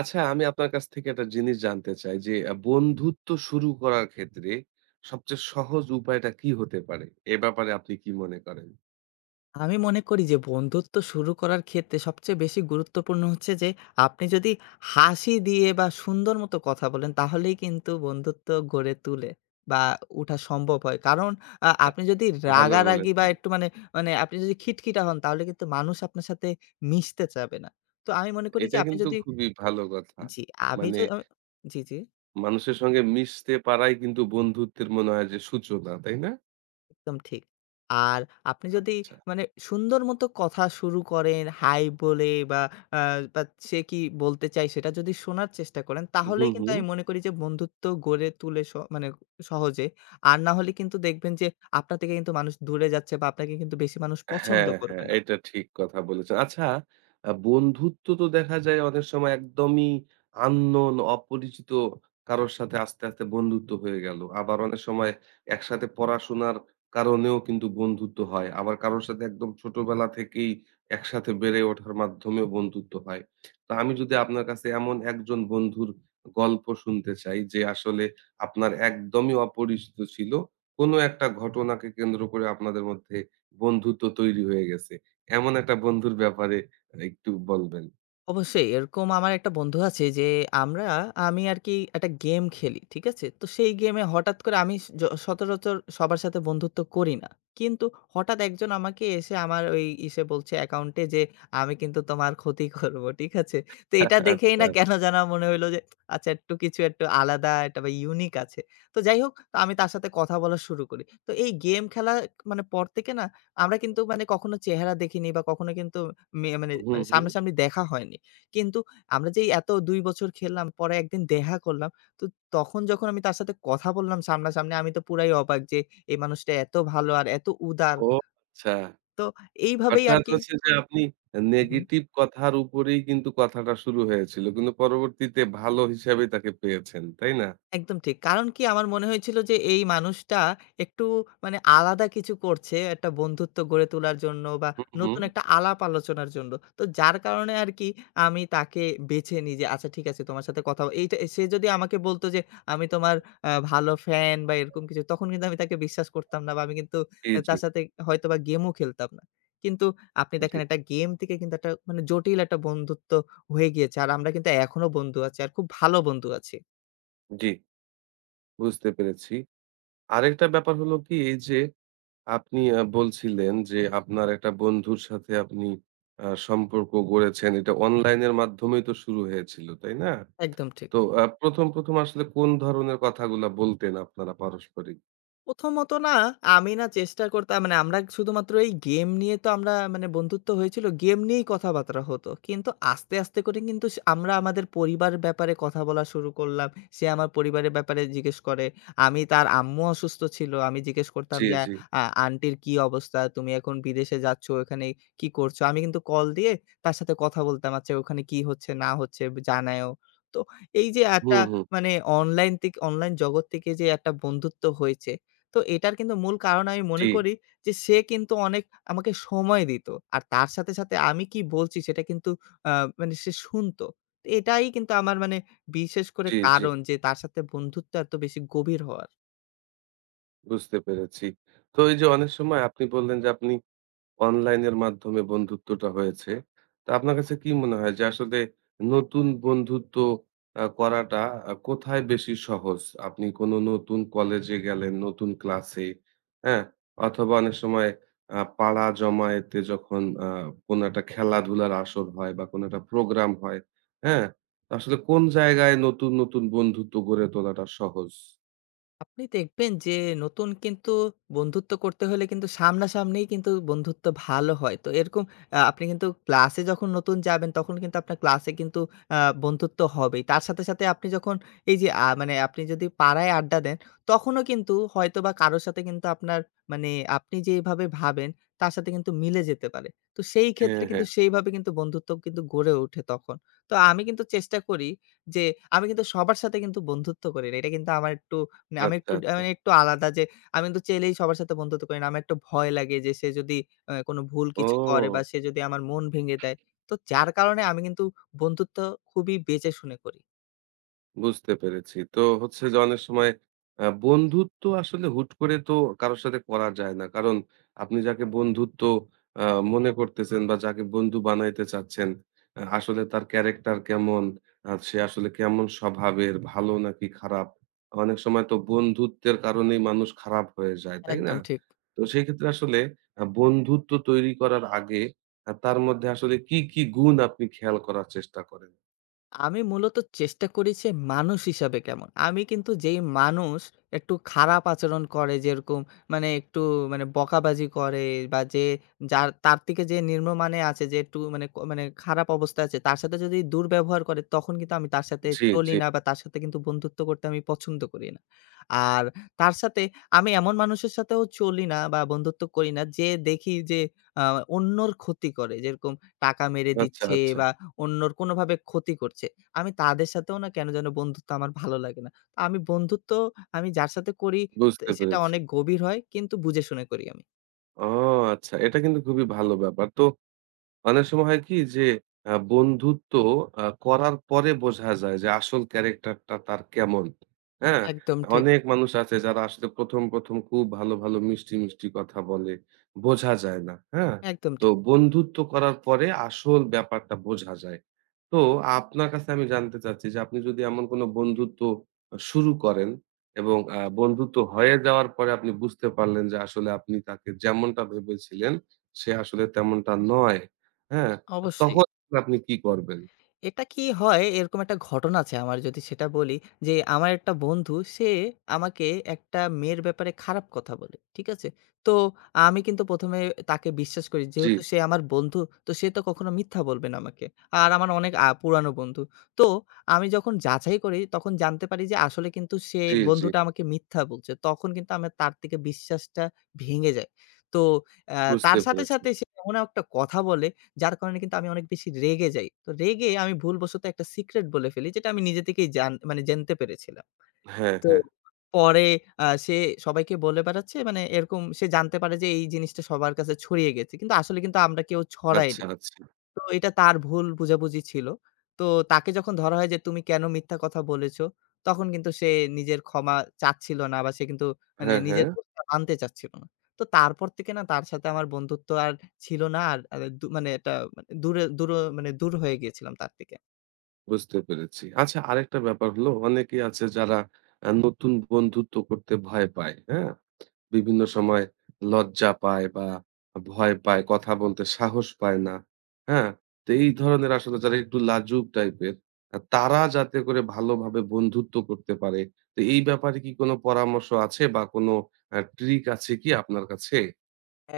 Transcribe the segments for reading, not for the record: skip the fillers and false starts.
আচ্ছা আমি আপনার কাছ থেকে একটা জিনিস জানতে চাই যে বন্ধুত্ব শুরু করার ক্ষেত্রে সবচেয়ে সহজ উপায়টা কি হতে পারে? এ ব্যাপারে আপনি কি মনে করেন? আমি মনে করি যে বন্ধুত্ব শুরু করার ক্ষেত্রে সবচেয়ে বেশি গুরুত্বপূর্ণ হচ্ছে যে আপনি যদি হাসি দিয়ে বা সুন্দর মতো কথা বলেন তাহলেই কিন্তু বন্ধুত্ব গড়ে তুলে বা উঠা সম্ভব হয়। কারণ আপনি যদি ভালো রাগারাগি বা বলেছেন। একটু মানে, আপনি যদি খিটখিটা হন তাহলে কিন্তু মানুষ আপনার সাথে মিশতে চাবে না। তো আমি মনে করি যে এটা আপনি কিন্তু যদি, খুবই ভালো কথা। জি, আমি মানে য আমি জি, জি। মানুষের সঙ্গে মিশতে পারাই কিন্তু বন্ধুত্বের মনে হয় যে সূচনা, তাই না? একদম ঠিক। আর আপনি যদি আচ্ছা। মানে সুন্দর মতো কথা শুরু করেন, হাই বলে বা আ বা সে কি বলতে চায় সেটা যদি শোনার চেষ্টা করেন, হু, তাহলেই হু। কিন্তু আমি মনে করি যে বন্ধুত্ব গড়ে তুলে স মানে সহজে। আর না হলে কিন্তু দেখবেন যে আপনার থেকে কিন্তু মানুষ দূরে যাচ্ছে বা আপনাকে কিন্তু বেশি মানুষ পছন্দ হ্যাঁ, হ্যাঁ, করবে না। এটা ঠিক কথা বলেছেন। আচ্ছা, বন্ধুত্ব তো দেখা যায় অনেক সময় একদমই unknown অপরিচিত কারো সাথে আস্তে, আস্তে বন্ধুত্ব হয়ে গেল। আবার অনেক সময় একসাথে পড়াশোনার কারণেও কিন্তু বন্ধুত্ব হয়। আবার কারো সাথে একদম ছোটবেলা থেকেই একসাথে বেড়ে ওঠার মাধ্যমেও বন্ধুত্ব হয়। তো আমি যদি আপনার কাছে এমন একজন বন্ধুর গল্প শুনতে চাই যে আসলে আপনার একদমই অপরিচিত ছিল, কোনো একটা ঘটনাকে কেন্দ্র করে আপনাদের মধ্যে বন্ধুত্ব তৈরি হয়ে গেছে। এমন একটা বন্ধুর ব্যাপারে একটু বলবেন? অবশ্যই এরকম আমার একটা বন্ধু আছে যে আমরা আমি আর কি একটা গেম খেলি, ঠিক আছে? তো সেই গেমে হঠাৎ করে আমি স জ সচরাচর সবার সাথে বন্ধুত্ব করি না। কিন্তু হঠাৎ একজন আমাকে এসে আমার ওই ইসে বলছে অ্যাকাউন্টে যে, "আমি কিন্তু তোমার ক্ষতি করব।" ঠিক আছে? তো এটা দেখেই আচ্ছা। না কেন যেন মনে হইলো যে আচ্ছা একটু কিছু একটু আলাদা একটা বা ইউনিক আছে। তো যাই হোক তো আমি তার সাথে কথা বলা শুরু করি। তো এই গেম খেলা মানে পর থেকে না আমরা কিন্তু মানে কখনো চেহারা দেখিনি বা কখনো কিন্তু মে মানে হুম, মানে হুম। সামনাসামনি দেখা হয়নি। কিন্তু আমরা যে এত ২ বছর খেললাম, পরে একদিন দেখা করলাম। তো তখন যখন আমি তার সাথে কথা বললাম সামনাসামনি, আমি তো পুরাই অবাক যে এই মানুষটা এত ভালো আর এত উদার। ও আচ্ছা। তো এইভাবেই অর্থাৎ আরকি। হচ্ছে যে আপনি হু, হু। নেগেটিভ কথার উপরেই কিন্তু কথাটা শুরু হয়েছিল। কিন্তু পরবর্তীতে ভালো হিসাবেই তাকে পেয়েছেন, তাই না? একদম ঠিক। কারণ কি আমার মনে হয়েছিল যে এই মানুষটা একটু মানে আলাদা কিছু করছে একটা বন্ধুত্ব গড়ে তোলার জন্য বা হুম, হুম। নতুন একটা আলাপ আলোচনার জন্য। তো যার কারণে আরকি আমি তাকে বেছে নিই যে আচ্ছা ঠিক আছে তোমার সাথে এইটা সে যদি আমাকে বলত যে আমি তোমার ভালো ফ্যান বা এরকম কিছু তখন কিন্তু আমি তাকে বিশ্বাস করতাম না বা আমি কিন্তু জি, জি, তার সাথে হয়তোবা গেমও খেলতাম না। কিন্তু আপনি জি, দেখেন একটা গেম থেকে কিন্তু একটা মানে জটিল একটা বন্ধুত্ব হয়ে গিয়েছে। আর আমরা কিন্তু এখনো বন্ধু আছি আর খুব ভালো বন্ধু আছি। জি। বুঝতে পেরেছি। আরেকটা ব্যাপার হলো কি এই যে আপনি বলছিলেন যে আপনার একটা বন্ধুর সাথে আপনি সম্পর্ক গড়েছেন। এটা অনলাইন এর মাধ্যমেই তো শুরু হয়েছিল, তাই না? একদম ঠিক। তো ১ম, ১ম আসলে কোন ধরনের কথাগুলা বলতেন আপনারা পারস্পরিক? প্রথমত না, আমি না চেষ্টা করতাম মানে আমরা শুধুমাত্র এই গেম নিয়ে তো আমরা মানে বন্ধুত্ব হয়েছিল, গেম নিয়েই কথাবার্তা হতো। কিন্তু আস্তে, আস্তে করে কিন্তু আমরা আমাদের পরিবার ব্যাপারে কথা বলা শুরু করলাম। সে আমার পরিবারের ব্যাপারে জিজ্ঞেস করে। আমি তার আম্মু অসুস্থ ছিল। আমি জিজ্ঞেস করতাম জি, যে, জি। আন্টির কি অবস্থা? তুমি এখন বিদেশে যাচ্ছ, ওখানে কি করছো?" আমি কিন্তু কল দিয়ে তার সাথে কথা বলতাম। আচ্ছা ওখানে কি হচ্ছে না হচ্ছে জানায়ও। তো এই যে একটা হুম, হুম। মানে অনলাইন জগৎ থেকে যে একটা বন্ধুত্ব হয়েছে, তো এটার কিন্তু মূল কারণ আমি জি। মনে করি যে সে কিন্তু অনেক আমাকে সময় দিত। আর তার সাথে, সাথে আমি কি বলছি সেটা কিন্তু আ মানে সে শুনতো। তো এটাই কিন্তু আমার মানে বিশেষ করে জি, জি। কারণ যে তার সাথে বন্ধুত্ব এত বেশি গভীর হওয়ার। বুঝতে পেরেছি। তো এই যে অনেক সময় আপনি বললেন যে আপনি অনলাইনের মাধ্যমে বন্ধুত্বটা হয়েছে। তো আপনার কাছে কি মনে হয় যে আসলে নতুন বন্ধুত্ব করাটা কোথায় বেশি সহজ? আপনি কোনো নতুন কলেজে গেলেন, নতুন ক্লাসে, হ্যাঁ? অথবা অনেক সময় পাড়া জমায়েতে যখন কোনো একটা খেলাধুলার আসর হয় বা কোনো একটা প্রোগ্রাম হয়, হ্যাঁ? আসলে কোন জায়গায় নতুন, নতুন বন্ধুত্ব গড়ে তোলাটা সহজ? আপনি দেখবেন যে নতুন কিন্তু বন্ধুত্ব করতে হলে কিন্তু সামনাসামনিই কিন্তু বন্ধুত্ব ভালো হয়। তো এরকম আপনি কিন্তু ক্লাসে যখন নতুন যাবেন তখন কিন্তু আপনার ক্লাসে কিন্তু আ বন্ধুত্ব হবেই। তার সাথে, সাথে আপনি যখন এই যে মানে আপনি যদি পাড়ায় আড্ডা দেন তখনও কিন্তু হয়তোবা কারো সাথে কিন্তু আপনার মানে আপনি যেভাবে ভাবেন তার সাথে কিন্তু মিলে যেতে পারে। তো সেই ক্ষেত্রে হ্যাঁ, হ্যাঁ। কিন্তু সেইভাবে কিন্তু বন্ধুত্ব কিন্তু গড়ে ওঠে তখন। তো আমি কিন্তু চেষ্টা করি যে আমি কিন্তু সবার সাথে কিন্তু বন্ধুত্ব করি না। এটা কিন্তু আমার একটু না আমি আচ্ছা, একটু আচ্ছা। মানে একটু আলাদা যে আমি কিন্তু চাইলেই সবার সাথে বন্ধুত্ব করি না। আমার একটু ভয় লাগে যে সে যদি কোনো ভুল কিছু করে বা ও! সে যদি আমার মন ভেঙে দেয়। তো যার কারণে আমি কিন্তু বন্ধুত্ব খুবই বেঁচে শুনে করি। বুঝতে পেরেছি। তো হচ্ছে যে অনেক সময় বন্ধুত্ব আসলে হুট করে তো কারো সাথে করা যায় না। কারণ আপনি যাকে বন্ধুত্ব আ মনে করতেছেন বা যাকে বন্ধু বানাইতে চাচ্ছেন, আসলে তার ক্যারেক্টার কেমন? সে আসলে কেমন স্বভাবের? ভালো নাকি খারাপ? অনেক সময় তো বন্ধুত্বের কারণেই মানুষ খারাপ হয়ে যায়, তাই না? একদম ঠিক। তো সেই ক্ষেত্রে আসলে বন্ধুত্ব তৈরি করার আগে তার মধ্যে আসলে কি, কি গুণ আপনি খেয়াল করার চেষ্টা করেন? আমি মূলত চেষ্টা করি সে মানুষ হিসাবে কেমন। আমি কিন্তু যেই মানুষ একটু খারাপ আচরণ করে যেরকম মানে একটু মানে বকাবাজি করে বা যে যার তার থেকে যে নিম্নমানে আছে যে একটু মানে মানে খারাপ অবস্থায় আছে তার সাথে যদি দুর্ব্যবহার করে তখন কিন্তু আমি তার সাথে জি, জি। চলি না বা তার সাথে কিন্তু বন্ধুত্ব করতে আমি পছন্দ করি না। আর তার সাথে আমি এমন মানুষের সাথেও চলি না বা বন্ধুত্ব করি না যে দেখি যে আ অন্যর ক্ষতি করে। যেরকম টাকা মেরে আচ্ছা, দিচ্ছে আচ্ছা। বা অন্যর কোনোভাবে ক্ষতি করছে। আমি তাদের সাথেও না কেন যেন বন্ধুত্ব আমার ভালো লাগে না। তো আমি বন্ধুত্ব আমি যার সাথে করি তে বুঝতে সেটা পেরেছি। অনেক গভীর হয় কিন্তু বুঝে শুনে করি আমি। ও আচ্ছা। এটা কিন্তু খুবই ভালো ব্যাপার। তো, অনেক সময় হয় কি যে বন্ধুত্ব করার পরে বোঝা যায় যে আসল ক্যারেক্টারটা তার কেমন। হ্যাঁ? একদম ঠিক, অনেক মানুষ আছে যারা আসলে ১ম, ১ম খুব ভালো, ভালো মিষ্টি, মিষ্টি কথা বলে। বোঝা যায় না। হ্যাঁ? একদম তো ঠিক। বন্ধুত্ব করার পরে আসল ব্যাপারটা বোঝা যায়। তো আপনার কাছে আমি জানতে চাচ্ছি যে আপনি যদি এমন কোনো বন্ধুত্ব শুরু করেন এবং বন্ধুত্ব হয়ে যাওয়ার পরে আপনি বুঝতে পারলেন যে আসলে আপনি তাকে যেমনটা ভেবেছিলেন সে আসলে তেমনটা নয়। হ্যাঁ, অবশ্যই। তখন আপনি কি করবেন? এটা কি হয়? এরকম একটা ঘটনা আছে আমার যদি সেটা বলি, যে আমার একটা বন্ধু সে আমাকে একটা মেয়ের ব্যাপারে খারাপ কথা বলে। ঠিক আছে? তো আমি কিন্তু ১ম এ তাকে বিশ্বাস করি। জি, যেহেতু সে আমার বন্ধু তো সে তো কখনো মিথ্যা বলবে না আমাকে। আর আমার অনেক পুরানো বন্ধু। তো আমি যখন যাচাই করি তখন জানতে পারি যে আসলে কিন্তু সে জি, জি। বন্ধুটা আমাকে মিথ্যা বলছে। তখন কিন্তু আমার তার থেকে বিশ্বাসটা ভেঙে যায়। তো অ্যা বুঝতে তার সাথে, পেরেছি। সাথে সে এমন একটা কথা বলে যার কারণে কিন্তু আমি অনেক বেশি রেগে যাই। তো রেগে আমি ভুলবশত একটা সিক্রেট বলে ফেলি যেটা আমি নিজে থেকেই জানতে পেরেছিলাম। হ্যাঁ, তো হ্যাঁ। পরে সে সবাইকে বলে বেড়াচ্ছে মানে এরকম সে জানতে পারে যে এই জিনিসটা সবার কাছে ছড়িয়ে গেছে। কিন্তু আসলে কিন্তু আমরা কেউ আচ্ছা, ছড়াইনি। আচ্ছা। তো এটা তার ভুল বুঝাবুঝি ছিল। তো তাকে যখন ধরা হয় যে, "তুমি কেন মিথ্যা কথা বলেছ?" তখন কিন্তু সে নিজের ক্ষমা চাচ্ছিল না বা সে কিন্তু মানে হ্যাঁ, হ্যাঁ। নিজের দোষটা মানতে চাচ্ছিল না। তো তারপর থেকে না তার সাথে আমার বন্ধুত্ব আর ছিল না। আর আর দু মানে একটা মানে দূরে দূর মানে দূর হয়ে গিয়েছিলাম তার থেকে। বুঝতে পেরেছি। আচ্ছা আরেকটা ব্যাপার হলো অনেকেই আছে যারা নতুন বন্ধুত্ব করতে ভয় পায়। হ্যাঁ? বিভিন্ন সময় লজ্জা পায় বা ভয় পায়, কথা বলতে সাহস পায় না। হ্যাঁ? তো এই ধরনের আসলে যারা একটু লাজুক টাইপের তারা যাতে করে ভালোভাবে বন্ধুত্ব করতে পারে। তো এই ব্যাপারে কি কোনো পরামর্শ আছে বা কোনো ট্রিক আছে কি আপনার কাছে?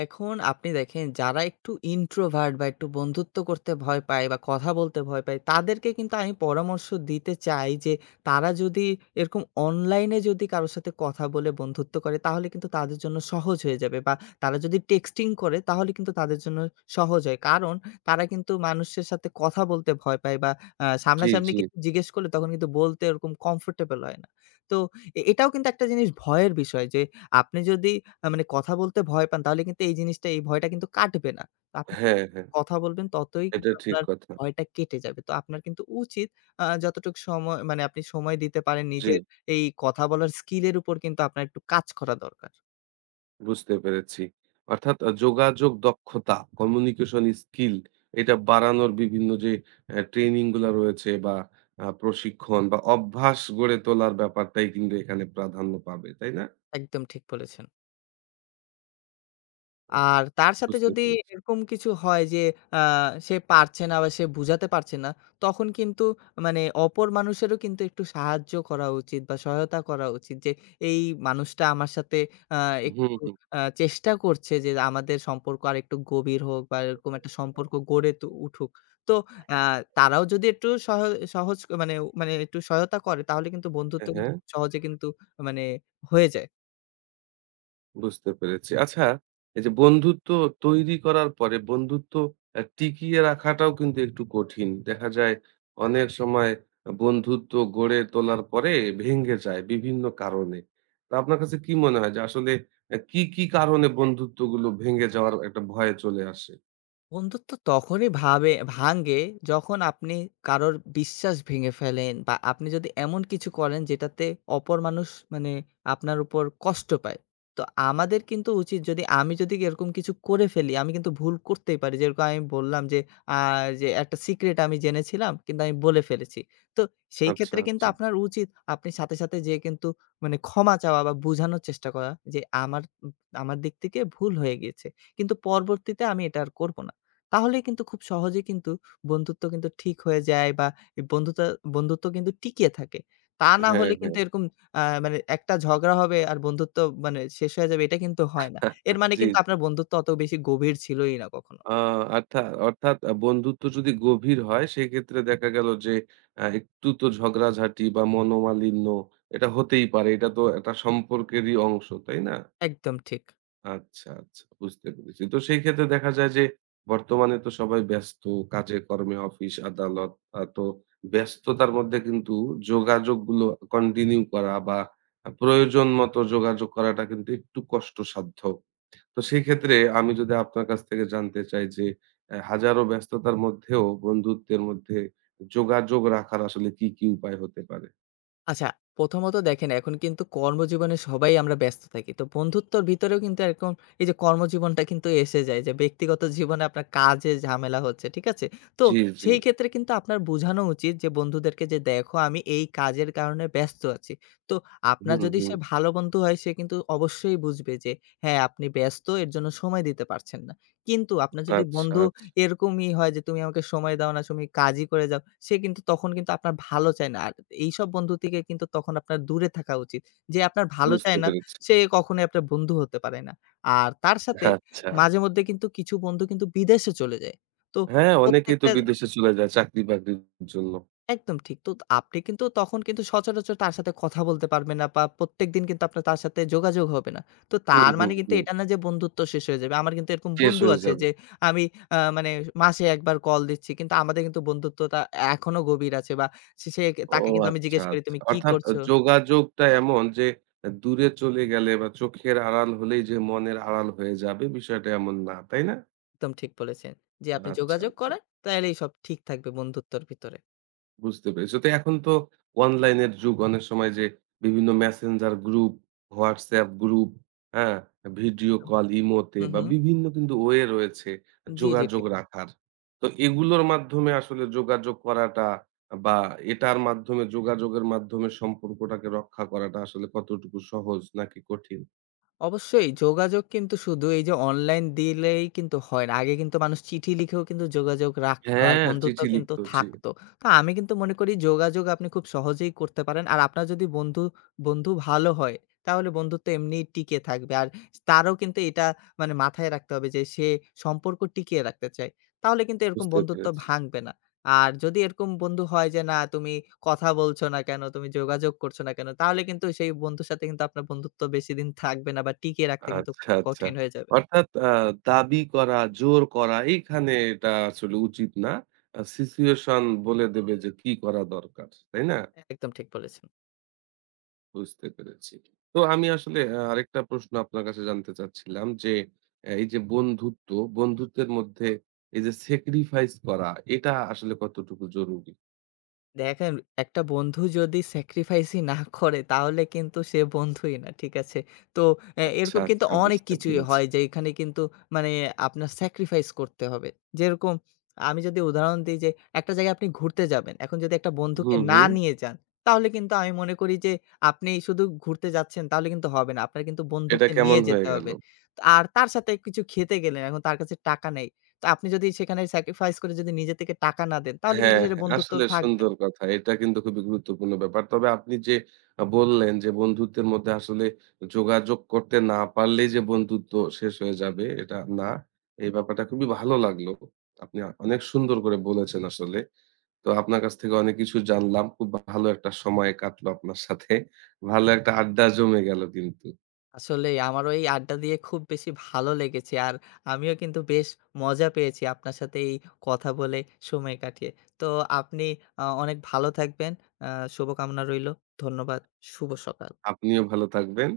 এখন আপনি দেখেন যারা একটু ইন্ট্রোভার্ট বা একটু বন্ধুত্ব করতে ভয় পায় বা কথা বলতে ভয় পায় তাদেরকে কিন্তু আমি পরামর্শ দিতে চাই যে তারা যদি এরকম অনলাইনে যদি কারোর সাথে কথা বলে বন্ধুত্ব করে তাহলে কিন্তু তাদের জন্য সহজ হয়ে যাবে বা তারা যদি টেক্সটিং করে তাহলে কিন্তু তাদের জন্য সহজ হয়। কারণ তারা কিন্তু মানুষের সাথে কথা বলতে ভয় পায় বা জি, সামনাসামনি জি। কিছু জিজ্ঞেস করলে তখন কিন্তু বলতে ওরকম কমফোর্টেবল হয় না। তো এটাও কিন্তু একটা জিনিস ভয়ের বিষয় যে আপনি যদি মানে কথা বলতে ভয় পান তাহলে কিন্তু এই জিনিসটা এই ভয়টা কিন্তু কাটবে না। তো আপনি হ্যাঁ, হ্যাঁ। কথা বলবেন ততই এটা কিন্তু ঠিক আপনার কথা। ভয়টা কেটে যাবে। তো আপনার কিন্তু উচিত যতটুকু সময় মানে আপনি সময় দিতে পারেন জি। নিজের এই কথা বলার স্কিল এর উপর কিন্তু আপনার একটু কাজ করা দরকার। বুঝতে পেরেছি। অর্থাৎ যোগাযোগ দক্ষতা, কমিউনিকেশন স্কিল এটা বাড়ানোর বিভিন্ন যে ট্রেনিং গুলা রয়েছে বা প্রশিক্ষণ বা অভ্যাস গড়ে তোলার ব্যাপারটাই কিন্তু এখানে প্রাধান্য পাবে। তাই না? একদম ঠিক বলেছেন। আচ্ছা আর তার সাথে বুঝতে যদি পেরেছি। এরকম কিছু হয় যে আ সে পারছে না বা সে বুঝাতে পারছে না, তখন কিন্তু মানে অপর মানুষেরও কিন্তু একটু সাহায্য করা উচিত বা সহায়তা করা উচিত যে, "এই মানুষটা আমার সাথে আ হুম, একটু হুম। চেষ্টা করছে যে আমাদের সম্পর্ক আরেকটু গভীর হোক বা এরকম একটা সম্পর্ক গড়ে তো উঠুক।" তো আ তারাও যদি একটু সহজ মানে, একটু সহায়তা করে তাহলে কিন্তু বন্ধুত্ব হ্যাঁ, কিন্তু হ্যাঁ। সহজে কিন্তু মানে হয়ে যায়। বুঝতে পেরেছি। আচ্ছা, এই যে বন্ধুত্ব তৈরি করার পরে বন্ধুত্ব টিকিয়ে রাখাটাও কিন্তু একটু কঠিন। দেখা যায় অনেক সময় বন্ধুত্ব গড়ে তোলার পরে ভেঙে যায় বিভিন্ন কারণে। তো আপনার কাছে কি মনে হয় যে আসলে কি, কি কারণে বন্ধুত্বগুলো ভেঙে যাওয়ার একটা ভয় চলে আসে? বন্ধুত্ব তখনই ভাবে ভাঙ্গে যখন আপনি কারোর বিশ্বাস ভেঙে ফেলেন বা আপনি যদি এমন কিছু করেন যেটাতে অপর মানুষ মানে আপনার উপর কষ্ট পায়। তো আমাদের কিন্তু উচিত যদি আমি যদি এরকম কিছু করে ফেলি, আমি কিন্তু ভুল করতেই পারি। যেরকম আমি বললাম যে আ যে একটা সিক্রেট আমি জেনেছিলাম কিন্তু আমি বলে ফেলেছি। তো সেই আচ্ছা, ক্ষেত্রে কিন্তু আচ্ছা। আপনার উচিত আপনি সাথে, সাথে যেয়ে কিন্তু মানে ক্ষমা চাওয়া বা বুঝানোর চেষ্টা করা যে আমার আমার দিক থেকে ভুল হয়ে গিয়েছে। কিন্তু পরবর্তীতে আমি এটা আর করব না। তাহলেই কিন্তু খুব সহজেই কিন্তু বন্ধুত্ব কিন্তু ঠিক হয়ে যায় বা এই বন্ধুত্ব কিন্তু টিকিয়ে থাকে। তা না হ্যাঁ, হলে হ্যাঁ। কিন্তু এরকম মানে একটা ঝগড়া হবে আর বন্ধুত্ব মানে শেষ হয়ে যাবে এটা কিন্তু হয় না। এর মানে জি, কিন্তু জি। আপনার বন্ধুত্ব অত বেশি গভীর ছিলই না কখনো। আ আর্থাৎ অর্থাৎ বন্ধুত্ব যদি গভীর হয় সেক্ষেত্রে দেখা গেল যে একটু তো ঝগড়াঝাটি বা মনোমালিন্য এটা হতেই পারে। এটা তো একটা সম্পর্কেরই অংশ, তাই না? একদম ঠিক। আচ্ছা, আচ্ছা বুঝতে পেরেছি। তো সেই ক্ষেত্রে দেখা যায় যে বর্তমানে তো সবাই ব্যস্ত, কাজে কর্মে, অফিস আদালত। তো ব্যস্ততার মধ্যে কিন্তু যোগাযোগগুলো কন্টিনিউ করা বা প্রয়োজন মতো যোগাযোগ করাটা কিন্তু একটু কষ্টসাধ্য। তো সেই ক্ষেত্রে আমি যদি আপনার কাছ থেকে জানতে চাই যে হাজারো ব্যস্ততার মধ্যেও বন্ধুত্বের মধ্যে যোগাযোগ রাখার আসলে কি, কি উপায় হতে পারে? আচ্ছা, প্রথমত দেখেন এখন কিন্তু কর্মজীবনে সবাই আমরা ব্যস্ত থাকি। তো বন্ধুত্বর ভিতরেও কিন্তু এরকম এই যে কর্মজীবনটা কিন্তু এসে যায় যে ব্যক্তিগত জীবনে আপনার কাজে ঝামেলা হচ্ছে, ঠিক আছে? তো জি, জি। সেই ক্ষেত্রে কিন্তু আপনার বোঝানো উচিত যে বন্ধুদেরকে যে দেখো আমি এই কাজের কারণে ব্যস্ত আছি। তো আপনার হুম, যদি হুম। সে ভালো বন্ধু হয় সে কিন্তু অবশ্যই বুঝবে যে হ্যাঁ, আপনি ব্যস্ত এর জন্য সময় দিতে পারছেন না। কিন্তু আপনার আচ্ছা, যদি বন্ধু আচ্ছা। এরকমই হয় যে, "তুমি আমাকে সময় দাও না, তুমি কাজই করে যাও।" সে কিন্তু তখন কিন্তু আপনার ভালো চায় না। আর এইসব বন্ধু থেকে কিন্তু তখন আপনার দূরে থাকা উচিত। যে আপনার ভালো বুঝতে চায় না, পেরেছি। সে কখনোই আপনার বন্ধু হতে পারে না। আর তার সাথে আচ্ছা। মাঝেমধ্যে কিন্তু কিছু বন্ধু কিন্তু বিদেশে চলে যায়। তো হ্যাঁ, অনেকেই তো প্রত্যেকটা। বিদেশে চলে যায় চাকরি-বাকরির জন্য। একদম ঠিক। তো আপনি কিন্তু তখন কিন্তু সচরাচর তার সাথে কথা বলতে পারবেন না বা প্রত্যেকদিন কিন্তু আপনার তার সাথে যোগাযোগ হবে না। তো হুম, তার হুম, মানে কিন্তু হুম। এটা না যে বন্ধুত্ব শেষ হয়ে যাবে। আমার কিন্তু এরকম শেষ বন্ধু হয়ে আছে যাবে। যে আমি মানে মাসে ১ বার কল দিচ্ছি। কিন্তু আমাদের কিন্তু বন্ধুত্বটা এখনো গভীর আছে বা সে সে ও তাকে কিন্তু আমি আচ্ছা, জিজ্ঞেস করি, আচ্ছা। "তুমি কি অর্থাৎ করছো?" যোগাযোগটা এমন যে দূরে চলে গেলে বা চোখের আড়াল হলেই যে মনের আড়াল হয়ে যাবে বিষয়টা এমন না, তাই না? একদম ঠিক বলেছেন। যে আপনি আচ্ছা, যোগাযোগ আচ্ছা। করেন, তাইলেই সব ঠিক থাকবে বন্ধুত্বর ভিতরে। বুঝতে পেরেছি। তো এখন তো অনলাইনের যুগ। অনেক সময় যে বিভিন্ন মেসেঞ্জার গ্রুপ, WhatsApp গ্রুপ, হ্যাঁ? ভিডিও একদম। কল, ইমোতে হু, বা হু। বিভিন্ন কিন্তু ওয়ে রয়েছে জি, জি যোগাযোগ ঠিক। রাখার। তো এগুলোর মাধ্যমে আসলে যোগাযোগ করাটা বা এটার মাধ্যমে যোগাযোগের মাধ্যমে সম্পর্কটাকে রক্ষা করাটা আসলে কতটুকু সহজ নাকি কঠিন? অবশ্যই যোগাযোগ কিন্তু শুধু এই যে অনলাইন দিলেই কিন্তু হয় না। আগে কিন্তু মানুষ চিঠি লিখেও কিন্তু যোগাযোগ রাখতো আর হ্যাঁ। বন্ধুত্ব চিঠি কিন্তু লিখত জি, থাকতো। তো আমি কিন্তু মনে করি যোগাযোগ আপনি খুব সহজেই করতে পারেন। আর আপনার যদি বন্ধু ভালো হয় তাহলে বন্ধুত্ব এমনিই টিকে থাকবে। আর তারও কিন্তু এটা মানে মাথায় রাখতে হবে যে সে সম্পর্ক টিকিয়ে রাখতে চায়। তাহলে কিন্তু এরকম বুঝতে বন্ধুত্ব পেরেছি। ভাঙবে না। আর যদি এরকম বন্ধু হয় যে না তুমি কথা বলছো না কেন, তুমি যোগাযোগ করছো না কেন, তাহলে কিন্তু সেই বন্ধুর সাথে কিন্তু আপনার বন্ধুত্ব বেশিদিন থাকবে না বা টিকিয়ে রাখতে কিন্তু আচ্ছা, খুব আচ্ছা। কঠিন হয়ে যাবে। অর্থাৎ দাবি করা, জোর করা এইখানে এটা আসলে উচিত না। সিচুয়েশন বলে দেবে যে কি করা দরকার। তাই না? একদম ঠিক বলেছেন। বুঝতে পেরেছি। তো আমি আসলে আরেকটা প্রশ্ন আপনার কাছে জানতে চাচ্ছিলাম যে এই যে বন্ধুত্ব, বন্ধুত্বের মধ্যে এই যে স্যাক্রিফাইস করা এটা আসলে কতটুকু জরুরি? দেখেন, একটা বন্ধু যদি স্যাক্রিফাইসই না করে তাহলে কিন্তু সে বন্ধুই না। ঠিক আছে? তো আচ্ছা, এরকম কিন্তু আচ্ছা অনেক বুঝতে কিছুই পেরেছি। হয় যেইখানে কিন্তু মানে আপনার স্যাক্রিফাইস করতে হবে। যেরকম আমি যদি উদাহরণ দিই যে একটা জায়গায় আপনি ঘুরতে যাবেন। এখন যদি একটা বন্ধুকে হুম, না হুম। নিয়ে যান, তাহলে কিন্তু আমি মনে করি যে আপনি শুধু ঘুরতে যাচ্ছেন তাহলে কিন্তু হবে না। আপনার কিন্তু এটা বন্ধুকে কেমন নিয়ে হয়ে যেতে গেল? হবে। আর তার সাথে কিছু খেতে গেলেন, এখন তার কাছে টাকা নেই। তো আপনি যদি সেখানে স্যাক্রিফাইস করে যদি নিজে থেকে টাকা না দেন তাহলে কিন্তু হ্যাঁ, সেটা হ্যাঁ, বন্ধুত্ব আসলে থাকবে সুন্দর না। কথা। এটা কিন্তু খুবই গুরুত্বপূর্ণ ব্যাপার। তবে আপনি যে বললেন যে বন্ধুত্বের মধ্যে আসলে যোগাযোগ করতে না পারলেই যে বন্ধুত্ব শেষ হয়ে যাবে এটা না। এই ব্যাপারটা খুবই ভালো লাগলো। আপনি অনেক সুন্দর করে বলেছেন আসলে। তো আপনার কাছ থেকে অনেক কিছু জানলাম। খুব ভালো একটা সময় কাটলো আপনার সাথে। ভালো একটা আড্ডা জমে গেল কিন্তু। আসলেই আমারও এই আড্ডা দিয়ে খুব বেশি ভালো লেগেছে। আর আমিও কিন্তু বেশ মজা পেয়েছি আপনার সাথে এই কথা বলে সময় কাটিয়ে। তো আপনি অনেক ভালো থাকবেন। আ শুভকামনা রইলো। ধন্যবাদ। শুভ সকাল। আপনিও ভালো থাকবেন।